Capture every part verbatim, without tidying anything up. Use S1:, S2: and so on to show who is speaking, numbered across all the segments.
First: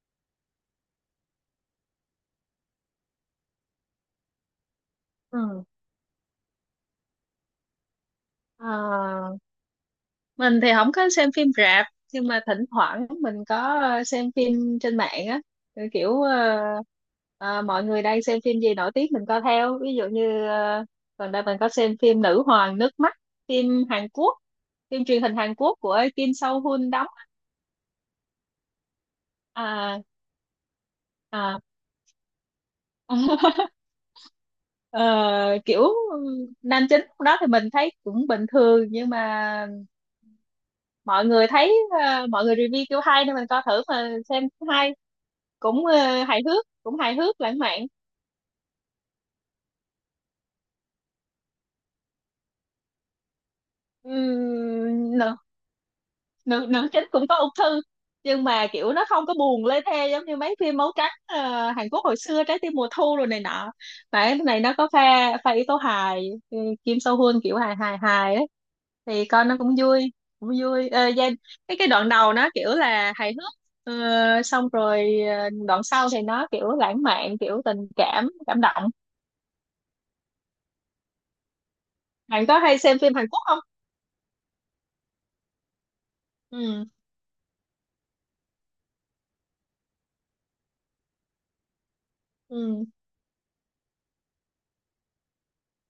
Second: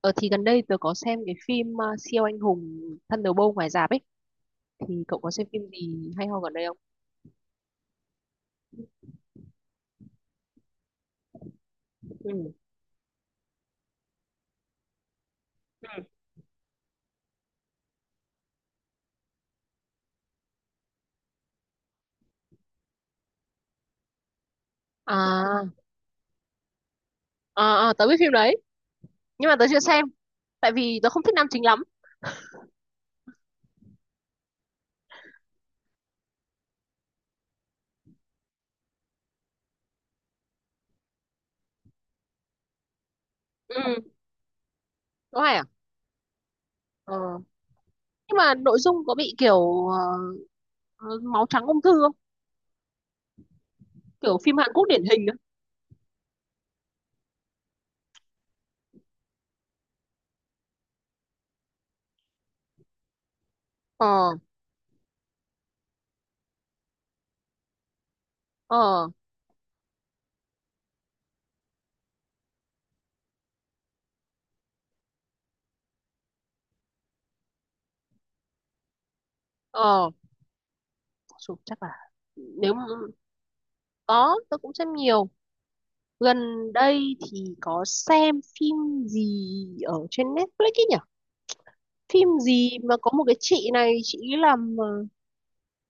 S1: Ờ thì Gần đây tớ có xem cái phim uh, siêu anh hùng Thunderbolt ngoài rạp ấy. Thì cậu có xem phim
S2: Ừ.
S1: gì hay ho gần đây không?
S2: Ờ, mình thì không có xem phim rạp, nhưng
S1: Ừ.
S2: mà thỉnh thoảng mình có ờ, xem phim trên mạng á. Ừ,
S1: Ừ.
S2: kiểu ờ, ờ, Mọi người đang xem phim gì nổi tiếng mình coi theo, ví dụ như ờ, gần đây mình có xem phim Nữ hoàng nước mắt, phim Hàn Quốc, phim truyền hình Hàn
S1: À,
S2: Quốc của Kim Sâu Hun đóng.
S1: à, à tớ biết phim đấy nhưng mà tớ chưa
S2: À,
S1: xem tại vì tớ không thích nam
S2: à.
S1: chính lắm.
S2: Ờ, kiểu nam chính lúc đó thì mình thấy cũng bình thường, nhưng mà mọi người thấy, ờ, mọi người review kiểu hay nên mình coi thử
S1: Ừ.
S2: mà xem hay.
S1: Có hay à?
S2: Cũng ờ, hài hước, cũng hài
S1: Ờ.
S2: hước lãng mạn.
S1: Nhưng mà nội dung có bị kiểu ờ, ờ, máu trắng ung thư không? Kiểu phim Hàn Quốc điển
S2: Ừm,
S1: hình á.
S2: nữ nữ nữ chính cũng có ung thư, nhưng mà kiểu nó không có buồn lê thê giống như mấy phim máu trắng ờ, Hàn Quốc hồi xưa, trái tim mùa thu rồi này nọ. Mà cái
S1: Ờ
S2: này nó có pha, pha yếu tố hài. ừ, Kim So Hyun kiểu hài hài hài ấy,
S1: ờ
S2: thì coi nó cũng vui, cũng vui. Ờ, gia- cái cái đoạn đầu nó kiểu là hài hước. Ờ, xong rồi ờ, đoạn sau thì nó kiểu lãng mạn, kiểu tình cảm cảm động.
S1: ờ Chù, chắc là
S2: Bạn có
S1: nếu
S2: hay
S1: mà
S2: xem phim Hàn Quốc không?
S1: có tớ cũng xem nhiều. Gần
S2: Ừ.
S1: đây thì có xem phim gì ở trên Netflix ấy nhỉ? Phim gì
S2: Ừ.
S1: mà có một cái chị này, chị ấy làm ờ,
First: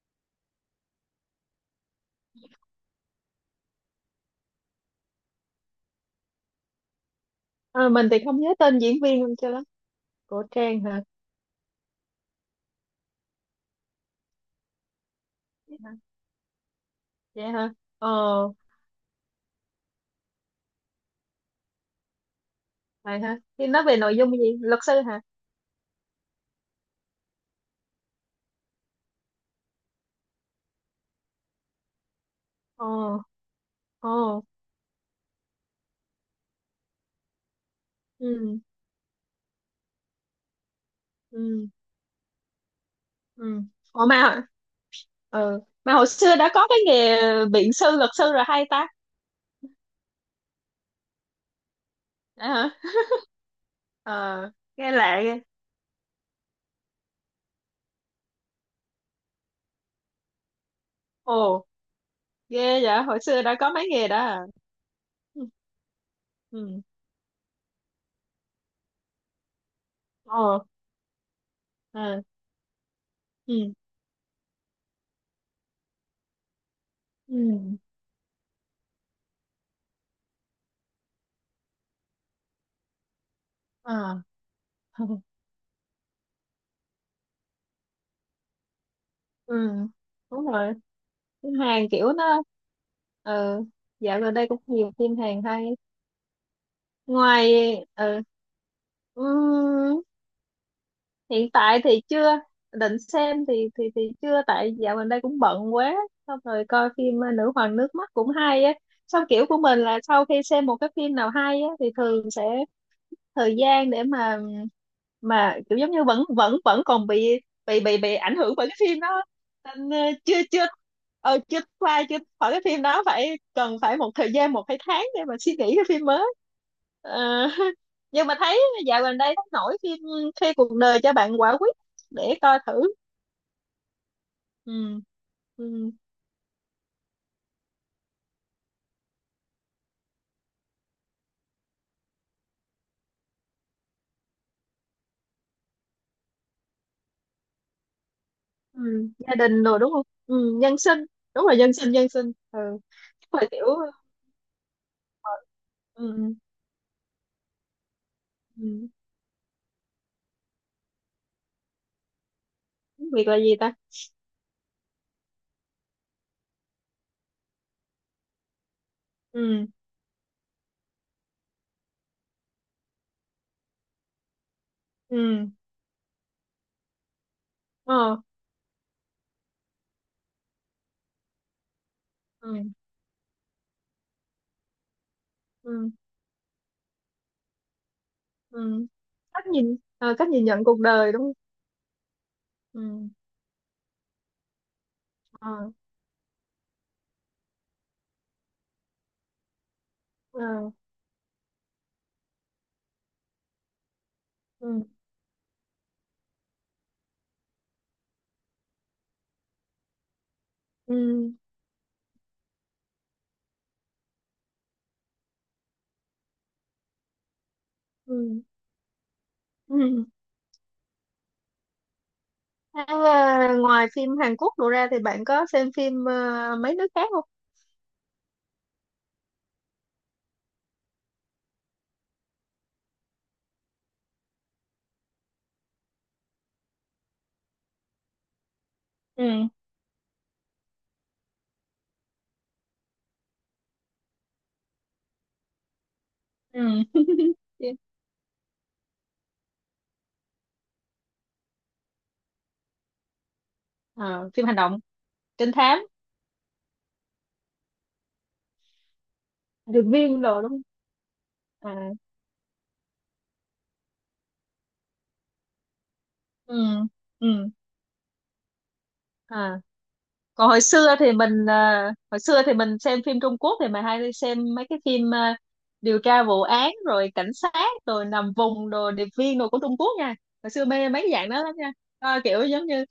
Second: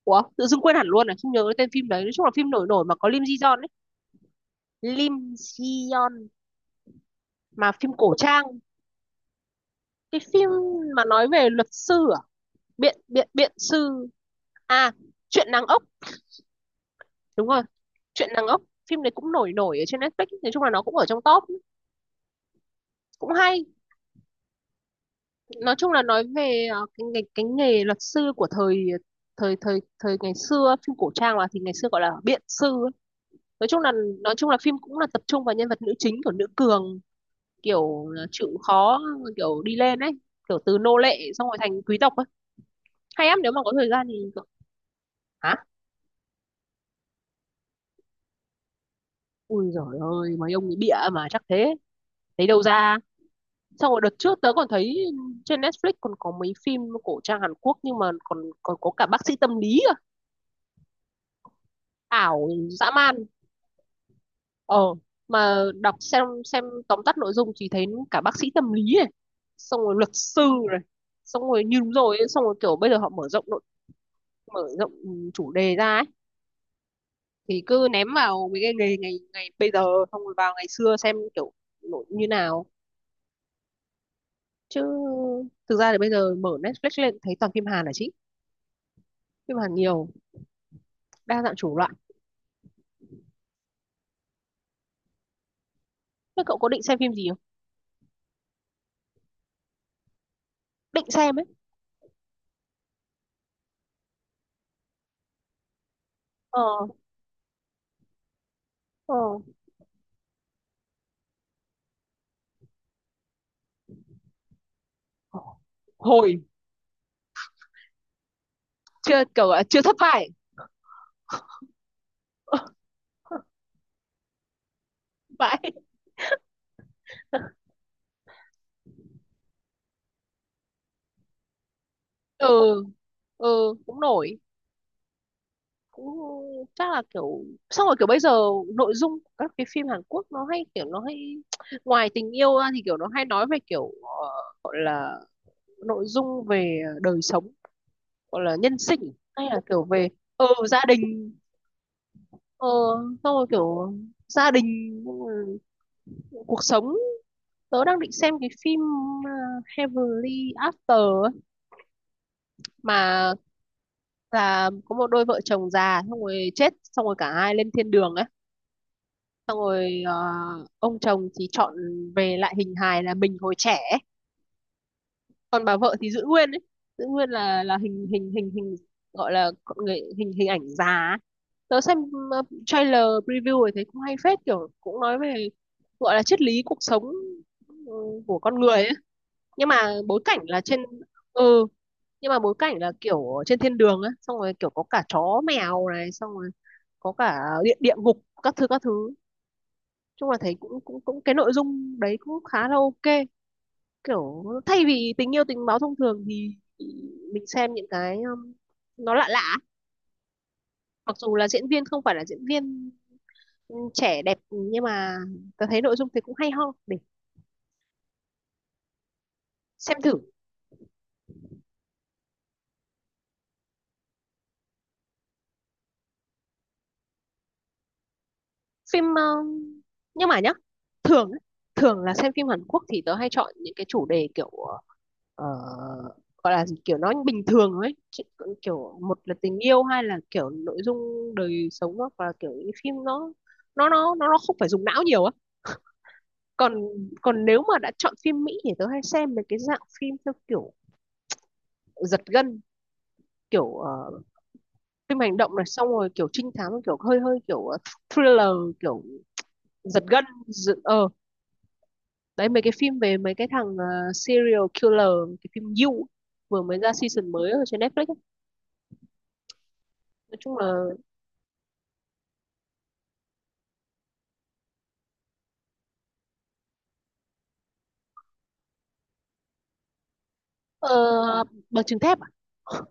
S1: ủa tự dưng quên hẳn luôn, à không nhớ cái tên phim đấy. Nói chung là phim nổi nổi mà có Lim Ji Yeon ấy, Lim Ji Yeon, mà
S2: Ờ,
S1: phim
S2: mình
S1: cổ
S2: thì không
S1: trang,
S2: nhớ tên diễn viên luôn cho lắm.
S1: cái
S2: Của
S1: phim
S2: Trang hả?
S1: mà nói về luật sư à, biện biện biện sư. À, chuyện nàng ốc, đúng
S2: Dạ
S1: rồi,
S2: hả? Ờ.
S1: chuyện nàng ốc. Phim đấy cũng nổi nổi ở trên Netflix, nói chung là nó cũng ở trong top,
S2: Vậy
S1: cũng
S2: hả,
S1: hay.
S2: thì nói về nội dung gì, luật sư hả?
S1: Nói chung là nói về ờ, cái nghề, cái nghề luật sư của thời thời thời thời ngày xưa, phim cổ trang mà, thì ngày xưa gọi là biện sư
S2: Ờ.
S1: ấy. Nói chung là nói
S2: Ờ.
S1: chung là phim cũng là tập trung vào nhân vật nữ chính, của nữ cường, kiểu là chịu
S2: Ừ.
S1: khó, kiểu đi lên ấy, kiểu từ nô lệ xong rồi
S2: Ừ.
S1: thành quý tộc ấy. Hay lắm,
S2: Ừ.
S1: nếu mà có thời gian
S2: Ủa
S1: thì
S2: mà,
S1: kiểu, hả,
S2: ừ mà hồi xưa đã có cái nghề biện sư luật sư rồi hay ta?
S1: ui giời ơi mấy ông ấy bịa mà chắc thế,
S2: Dạ
S1: thấy đâu
S2: hả?
S1: ra. Xong rồi đợt trước
S2: Ờ,
S1: tớ còn
S2: nghe
S1: thấy
S2: lạ ghê.
S1: trên Netflix còn có mấy phim cổ trang Hàn Quốc nhưng mà còn còn có cả bác sĩ tâm lý cơ,
S2: Ồ,
S1: ảo,
S2: ghê
S1: dã
S2: vậy,
S1: man.
S2: hồi xưa đã có mấy nghề đó à?
S1: Ờ,
S2: Ừ.
S1: mà đọc xem xem
S2: Ừ.
S1: tóm tắt nội dung thì thấy cả bác sĩ tâm lý này, xong rồi luật sư
S2: Ồ.
S1: này, xong rồi như đúng rồi
S2: À.
S1: ấy, xong rồi kiểu bây giờ họ mở rộng nội,
S2: Ừ.
S1: mở rộng ừ, chủ đề ra ấy, thì
S2: Ừ.
S1: cứ ném vào mấy cái nghề ngày ngày bây giờ xong rồi vào ngày xưa xem kiểu nội như nào
S2: À.
S1: chứ. Thực ra thì bây giờ mở Netflix lên thấy toàn phim Hàn là chính, phim
S2: Ừ.
S1: Hàn nhiều,
S2: Đúng rồi,
S1: đa
S2: phim
S1: dạng chủng
S2: Hàn
S1: loại.
S2: kiểu nó, ừ, dạo gần đây cũng nhiều phim Hàn hay.
S1: Thế cậu có định xem phim gì không,
S2: Ngoài, ừ, ừm,
S1: định xem ấy?
S2: hiện tại thì chưa định xem, thì thì thì chưa tại dạo gần đây cũng bận quá. Xong
S1: Ờ
S2: rồi coi phim ờ, Nữ hoàng nước mắt cũng hay á.
S1: ờ,
S2: Xong kiểu của mình là sau khi xem một cái phim nào hay á thì thường sẽ thời gian để mà mà kiểu giống như vẫn
S1: hồi
S2: vẫn vẫn còn bị, bị bị bị ảnh hưởng bởi cái phim đó
S1: chưa kiểu là chưa
S2: nên
S1: thất
S2: ờ,
S1: bại
S2: chưa chưa ờ, chưa qua chưa khỏi cái phim đó, phải cần phải một thời gian một hai tháng để mà suy
S1: vậy.
S2: nghĩ cái phim mới. Ờ, nhưng mà thấy dạo gần đây thấy nổi phim khi cuộc đời cho bạn quả quýt, để coi thử.
S1: Ừ, ừ cũng nổi,
S2: Ừ. Ừ.
S1: cũng chắc là kiểu, xong rồi kiểu bây giờ nội dung của các cái phim Hàn Quốc nó hay, kiểu nó hay ngoài tình yêu ra thì kiểu nó hay nói về kiểu ờ, gọi là nội dung về đời sống, gọi là nhân
S2: Ừ.
S1: sinh
S2: Gia
S1: hay là
S2: đình rồi
S1: kiểu
S2: đúng không,
S1: về ờ
S2: ừ, nhân
S1: gia
S2: sinh.
S1: đình.
S2: Đúng rồi, nhân sinh, nhân sinh.
S1: Ờ
S2: Ừ. Chắc
S1: xong rồi
S2: là kiểu.
S1: kiểu gia đình,
S2: Ừ.
S1: ừ, cuộc sống. Tớ đang định xem cái phim
S2: Ừ.
S1: ờ, Heavenly After ấy,
S2: Việc
S1: mà
S2: là gì ta?
S1: là có một đôi vợ chồng già xong rồi chết xong rồi cả hai lên thiên đường ấy. Xong
S2: Ừ.
S1: rồi ờ, ông chồng thì chọn về lại hình hài là mình hồi trẻ ấy.
S2: Ừ.
S1: Còn bà vợ thì giữ nguyên ấy, giữ nguyên là là hình
S2: Ờ.
S1: hình hình hình gọi là con người, hình hình ảnh già ấy. Tớ xem ờ,
S2: Ừ.
S1: trailer preview rồi thấy cũng hay phết, kiểu cũng nói về
S2: Ừ.
S1: gọi là triết lý cuộc sống, ừ, của con người
S2: Ừ.
S1: ấy.
S2: Cách
S1: Nhưng
S2: nhìn,
S1: mà
S2: ờ,
S1: bối
S2: cách
S1: cảnh
S2: nhìn
S1: là
S2: nhận
S1: trên,
S2: cuộc đời đúng không?
S1: ừ, nhưng mà bối cảnh là
S2: Ừ.
S1: kiểu ở trên thiên đường á, xong rồi kiểu có cả chó
S2: Ờ.
S1: mèo này, xong rồi có cả địa địa ngục các thứ các thứ. Chung là
S2: Ờ.
S1: thấy cũng cũng cũng cái nội dung đấy cũng khá là ok, kiểu thay
S2: Ừ.
S1: vì tình yêu tình báo thông thường thì mình xem những cái um, nó lạ lạ,
S2: Ừ.
S1: mặc dù là diễn viên không phải là diễn viên um, trẻ đẹp nhưng mà tôi thấy nội dung thì cũng hay ho để
S2: Ừ.
S1: xem
S2: Ừ.
S1: thử.
S2: Thế, ờ, ngoài phim Hàn Quốc đổ ra thì bạn có xem phim ờ, mấy nước khác không?
S1: Phim ờ, nhưng mà nhá, thường á, thường là xem phim Hàn Quốc thì tớ hay chọn những cái chủ đề kiểu ờ, gọi là gì, kiểu nó bình thường ấy. Chứ kiểu một là
S2: Ừ.
S1: tình yêu hay là kiểu nội dung đời sống, hoặc là kiểu những phim nó nó nó nó nó không phải dùng não nhiều á.
S2: Ừ.
S1: còn còn nếu
S2: Phim-
S1: mà đã chọn phim Mỹ thì tớ hay xem mấy cái dạng phim theo kiểu giật gân, kiểu ờ,
S2: ờ, phim hành động,
S1: phim hành
S2: trinh
S1: động này,
S2: thám,
S1: xong rồi kiểu trinh thám, kiểu hơi hơi kiểu ờ, thriller, kiểu
S2: điệp
S1: giật
S2: viên
S1: gân
S2: đồ đúng không? À.
S1: đấy, mấy cái phim về mấy cái thằng ờ, serial killer. Cái phim You
S2: Ừ.
S1: vừa mới ra season
S2: Ừ.
S1: mới ở trên Netflix ấy.
S2: À.
S1: Nói
S2: Còn
S1: chung
S2: hồi
S1: là
S2: xưa thì mình, ờ, hồi xưa thì mình xem phim Trung Quốc thì mình hay xem mấy cái phim ờ, điều tra vụ án rồi cảnh sát rồi nằm vùng rồi điệp viên đồ của Trung Quốc nha. Hồi xưa mê
S1: ờ,
S2: mấy cái dạng đó lắm nha.
S1: bằng chứng thép
S2: Coi
S1: à?
S2: kiểu giống như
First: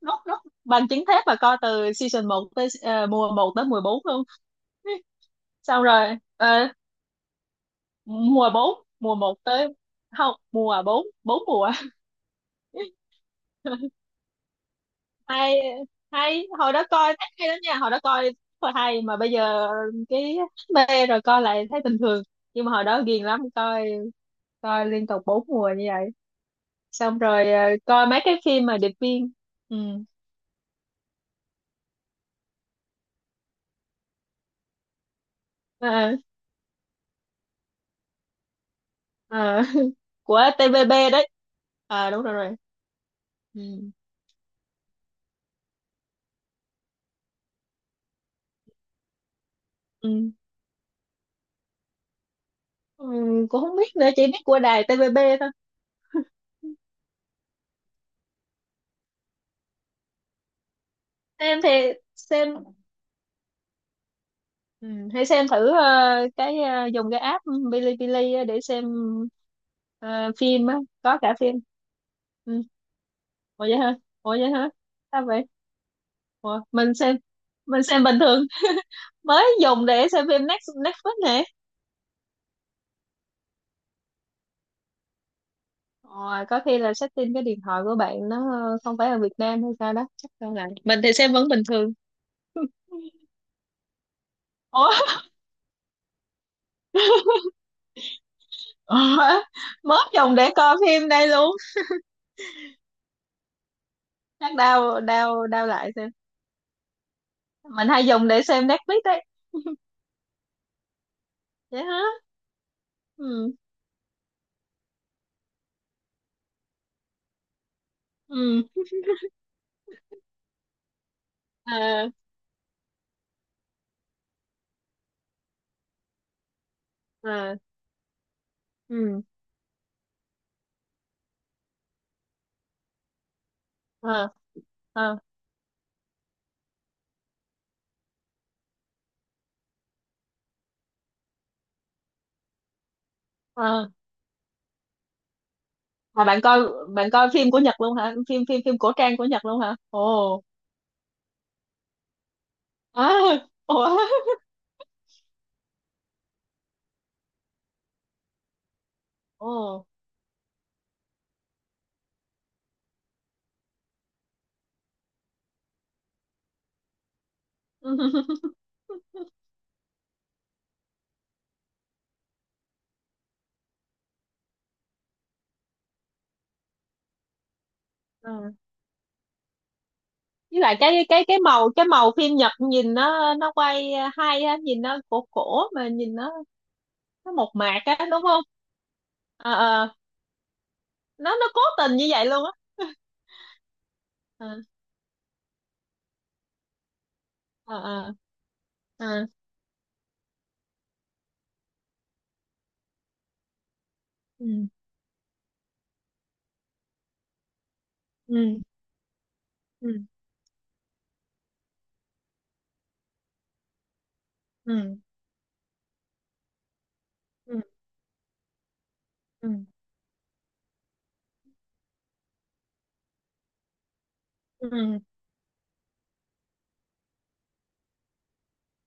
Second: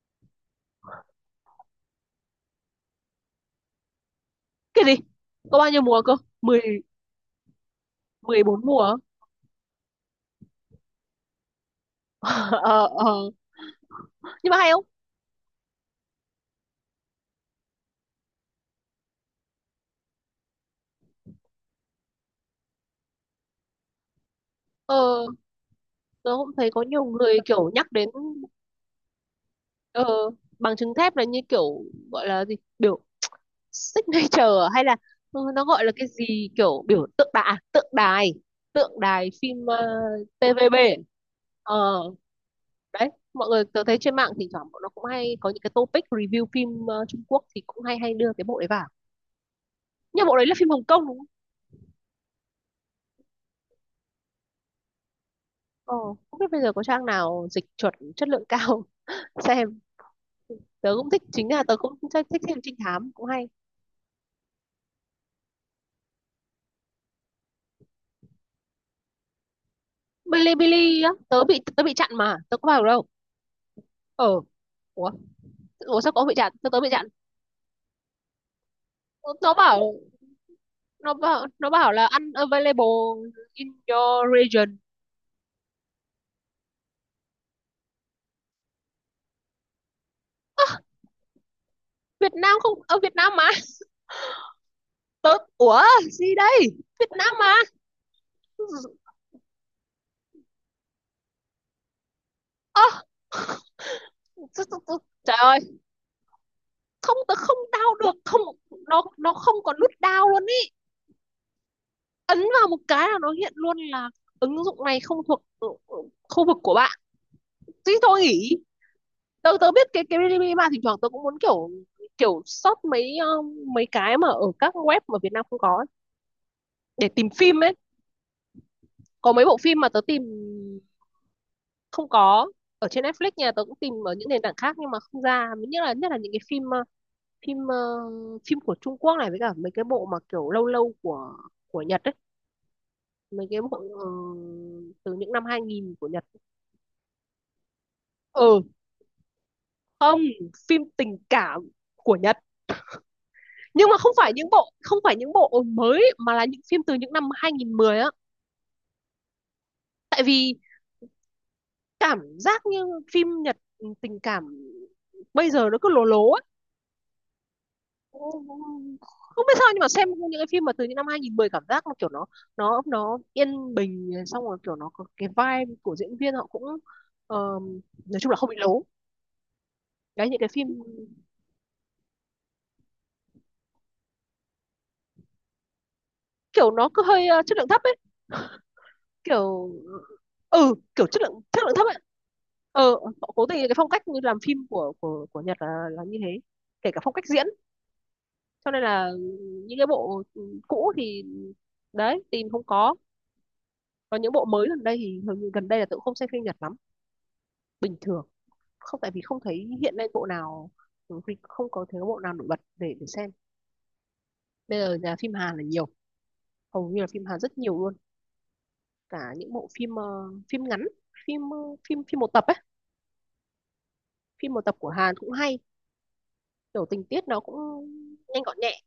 S2: nốt nốt bằng chứng thép, và coi từ season một tới ờ, mùa một tới mùa bốn luôn.
S1: Cái gì, có bao nhiêu
S2: Xong
S1: mùa
S2: rồi
S1: cơ, mười,
S2: ờ,
S1: mười
S2: mùa
S1: bốn mùa
S2: bốn
S1: á?
S2: mùa một tới, không, mùa bốn, bốn mùa.
S1: Ờ ờ, nhưng mà hay không?
S2: Hay, hay, hồi đó coi thấy hay lắm nha, hồi đó coi rất là hay, mà bây giờ cái mê rồi coi lại thấy bình thường, nhưng mà hồi đó ghiền lắm, coi, coi liên tục
S1: Ờ,
S2: bốn mùa như vậy.
S1: tớ cũng thấy có nhiều
S2: Xong
S1: người
S2: rồi ờ,
S1: kiểu nhắc
S2: coi
S1: đến
S2: mấy cái phim mà điệp viên. Ừ.
S1: ờ, bằng chứng thép, là như kiểu gọi là gì, biểu signature à? Hay là ừ, nó gọi là cái
S2: Ờ.
S1: gì, kiểu biểu, tượng đài tượng đài tượng đài
S2: Ờ.
S1: phim ờ,
S2: Của
S1: tê vê bê.
S2: tê vê bê đấy.
S1: Ờ
S2: À đúng rồi, rồi.
S1: đấy, mọi người
S2: Ừ.
S1: tớ thấy trên mạng thỉnh thoảng bọn nó cũng hay có những cái topic review phim ờ, Trung Quốc thì cũng hay hay đưa cái bộ đấy vào. Nhưng
S2: Ừ.
S1: bộ đấy là phim Hồng Kông đúng không?
S2: Ừ. Cũng không biết nữa, chỉ biết của đài tê vê bê thôi.
S1: Ờ, không biết bây giờ có trang nào dịch chuẩn chất lượng cao xem. Tớ cũng thích, chính
S2: Xem
S1: là
S2: thì
S1: tớ cũng thích, thích
S2: xem.
S1: xem trinh thám cũng hay.
S2: Ừ, hãy xem thử ờ, cái, ờ, dùng cái app Bilibili á để xem ờ, phim á,
S1: Bilibili á,
S2: có cả
S1: tớ
S2: phim.
S1: bị, tớ bị chặn mà tớ
S2: Ừ.
S1: có vào được đâu.
S2: Ủa vậy hả? Ủa
S1: Ờ,
S2: vậy hả?
S1: ủa,
S2: Sao vậy?
S1: ủa sao có bị chặn,
S2: Ủa,
S1: tớ tớ bị
S2: mình
S1: chặn.
S2: xem, mình xem bình thường.
S1: Ờ,
S2: Mới
S1: nó
S2: dùng
S1: bảo,
S2: để xem phim Next- Netflix
S1: nó
S2: này.
S1: bảo nó bảo là unavailable in your region.
S2: Ồ, có khi là setting cái điện thoại của bạn nó ờ, không phải ở Việt Nam hay sao đó, chắc đâu, là mình thì xem vẫn bình thường.
S1: Việt Nam, không ở Việt Nam mà
S2: Ủa,
S1: tớ, ủa gì đây, Việt Nam mà.
S2: ủa? Mới dùng để coi phim đây luôn,
S1: Ơ,
S2: chắc
S1: tr- tr- tr-
S2: đau
S1: trời
S2: đau
S1: ơi,
S2: đau lại xem.
S1: không tớ không
S2: Mình
S1: đau
S2: hay
S1: được
S2: dùng
S1: không,
S2: để xem Netflix
S1: nó
S2: đấy.
S1: nó không có nút đau luôn ý,
S2: Vậy hả?
S1: ấn vào một cái là nó hiện
S2: Ừ.
S1: luôn là ứng dụng này không thuộc ừ, ừ, khu vực của bạn. Thế thì thôi nghỉ.
S2: Ừ.
S1: Tớ tớ biết cái cái Bilibili mà thỉnh thoảng tớ cũng muốn kiểu,
S2: À.
S1: kiểu search mấy ờ, mấy cái mà ở các web mà Việt Nam không có ấy, để tìm
S2: À.
S1: phim ấy.
S2: Ừ.
S1: Có mấy bộ phim mà tớ tìm không có ở trên Netflix nhà, tớ cũng tìm ở những
S2: À.
S1: nền tảng khác nhưng mà
S2: À.
S1: không ra, nhất là nhất là những cái phim ờ, phim ờ, phim của Trung Quốc này với cả mấy cái bộ mà kiểu lâu lâu của của Nhật ấy, mấy cái bộ
S2: À.
S1: ờ, từ những năm hai nghìn của Nhật.
S2: À. Bạn coi, bạn coi phim của Nhật luôn hả, phim
S1: Ừ,
S2: phim phim cổ trang của Nhật luôn hả?
S1: không,
S2: Ồ.
S1: phim tình cảm của Nhật,
S2: À. Ồ.
S1: nhưng mà không phải những bộ, không phải những bộ mới mà là những phim từ những năm hai nghìn không trăm mười á.
S2: Ồ.
S1: Tại vì cảm giác như phim Nhật tình cảm bây giờ nó cứ lố lố ấy. Cũng- không biết sao nhưng mà xem những cái phim mà từ những năm hai nghìn không trăm mười cảm giác nó kiểu nó nó nó yên bình, xong rồi kiểu nó có cái vibe của diễn viên họ cũng ờ, nói chung là không
S2: Ừ.
S1: bị lố. cái những cái
S2: Với
S1: phim
S2: lại cái cái cái màu, cái màu phim Nhật nhìn nó nó quay hay á, nhìn nó cổ cổ, mà nhìn nó
S1: kiểu nó cứ hơi
S2: nó
S1: ờ,
S2: mộc
S1: chất lượng thấp
S2: mạc
S1: ấy,
S2: á đúng không? À,
S1: kiểu
S2: à,
S1: ừ kiểu chất
S2: nó
S1: lượng
S2: nó cố
S1: chất lượng thấp
S2: tình
S1: ấy.
S2: như vậy luôn á.
S1: Ờ, họ cố tình cái phong cách như làm
S2: À,
S1: phim của của của Nhật là là như thế, kể cả phong cách diễn,
S2: à,
S1: cho nên là
S2: à.
S1: những cái bộ cũ thì đấy tìm không có. Còn những bộ
S2: Ừ.
S1: mới gần đây thì hầu như gần đây là tự không xem phim Nhật lắm, bình thường.
S2: Ừ.
S1: Không tại vì không thấy hiện
S2: Ừ.
S1: lên bộ nào, không có thấy bộ nào nổi bật để để xem. Bây giờ
S2: Ừ.
S1: nhà phim Hàn là nhiều, hầu như là phim Hàn rất
S2: Ừ.
S1: nhiều luôn. Cả
S2: Ừ.
S1: những bộ phim uh, phim ngắn, phim uh, phim, phim một tập ấy, phim một tập của
S2: ừ,
S1: Hàn cũng hay, kiểu tình tiết nó cũng nhanh gọn nhẹ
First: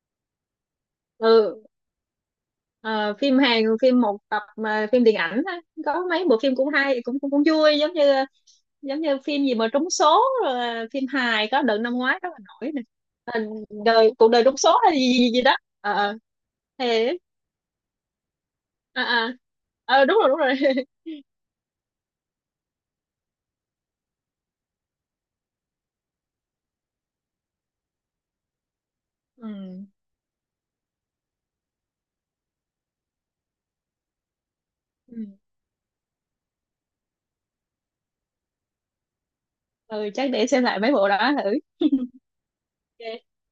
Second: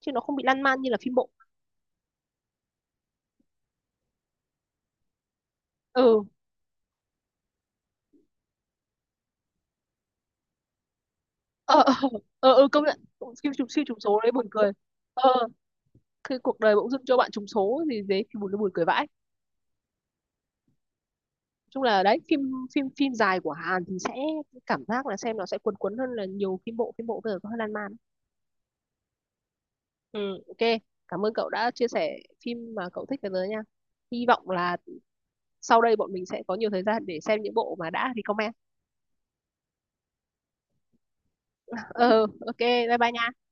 S1: chứ nó không bị lan man như là phim bộ.
S2: ừ. Ờ, phim Hàn phim một tập mà phim điện ảnh á, có
S1: Ừ
S2: mấy bộ phim cũng hay, cũng cũng, cũng vui, giống như giống như phim gì mà trúng số rồi, là phim hài có đợt
S1: ờ
S2: năm
S1: ờ,
S2: ngoái rất là
S1: ờ ờ
S2: nổi nè.
S1: công nhận,
S2: Ờ,
S1: phim trùng siêu trùng
S2: đời
S1: số
S2: cuộc
S1: đấy
S2: đời
S1: buồn
S2: trúng
S1: cười.
S2: số hay gì
S1: Ờ,
S2: gì, gì đó. Ờ. Ờ.
S1: cái cuộc đời bỗng dưng cho
S2: Thế
S1: bạn trùng số thì thế thì buồn, nó buồn cười
S2: à,
S1: vãi.
S2: à. Ờ, đúng rồi, đúng rồi.
S1: Chung là đấy phim, phim phim dài của Hàn thì sẽ cảm giác là xem nó sẽ cuốn cuốn hơn, là nhiều phim bộ, phim bộ bây giờ có hơi lan man.
S2: Ừ.
S1: ừ, ok, cảm ơn cậu đã chia sẻ phim mà cậu thích với tớ nha. Hy vọng là
S2: Ừ.
S1: sau đây bọn mình sẽ có nhiều thời gian để xem những bộ mà đã recommend.
S2: Ừ chắc để xem lại mấy bộ đó thử.
S1: Ừ, ok bye bye
S2: Ok.
S1: nha.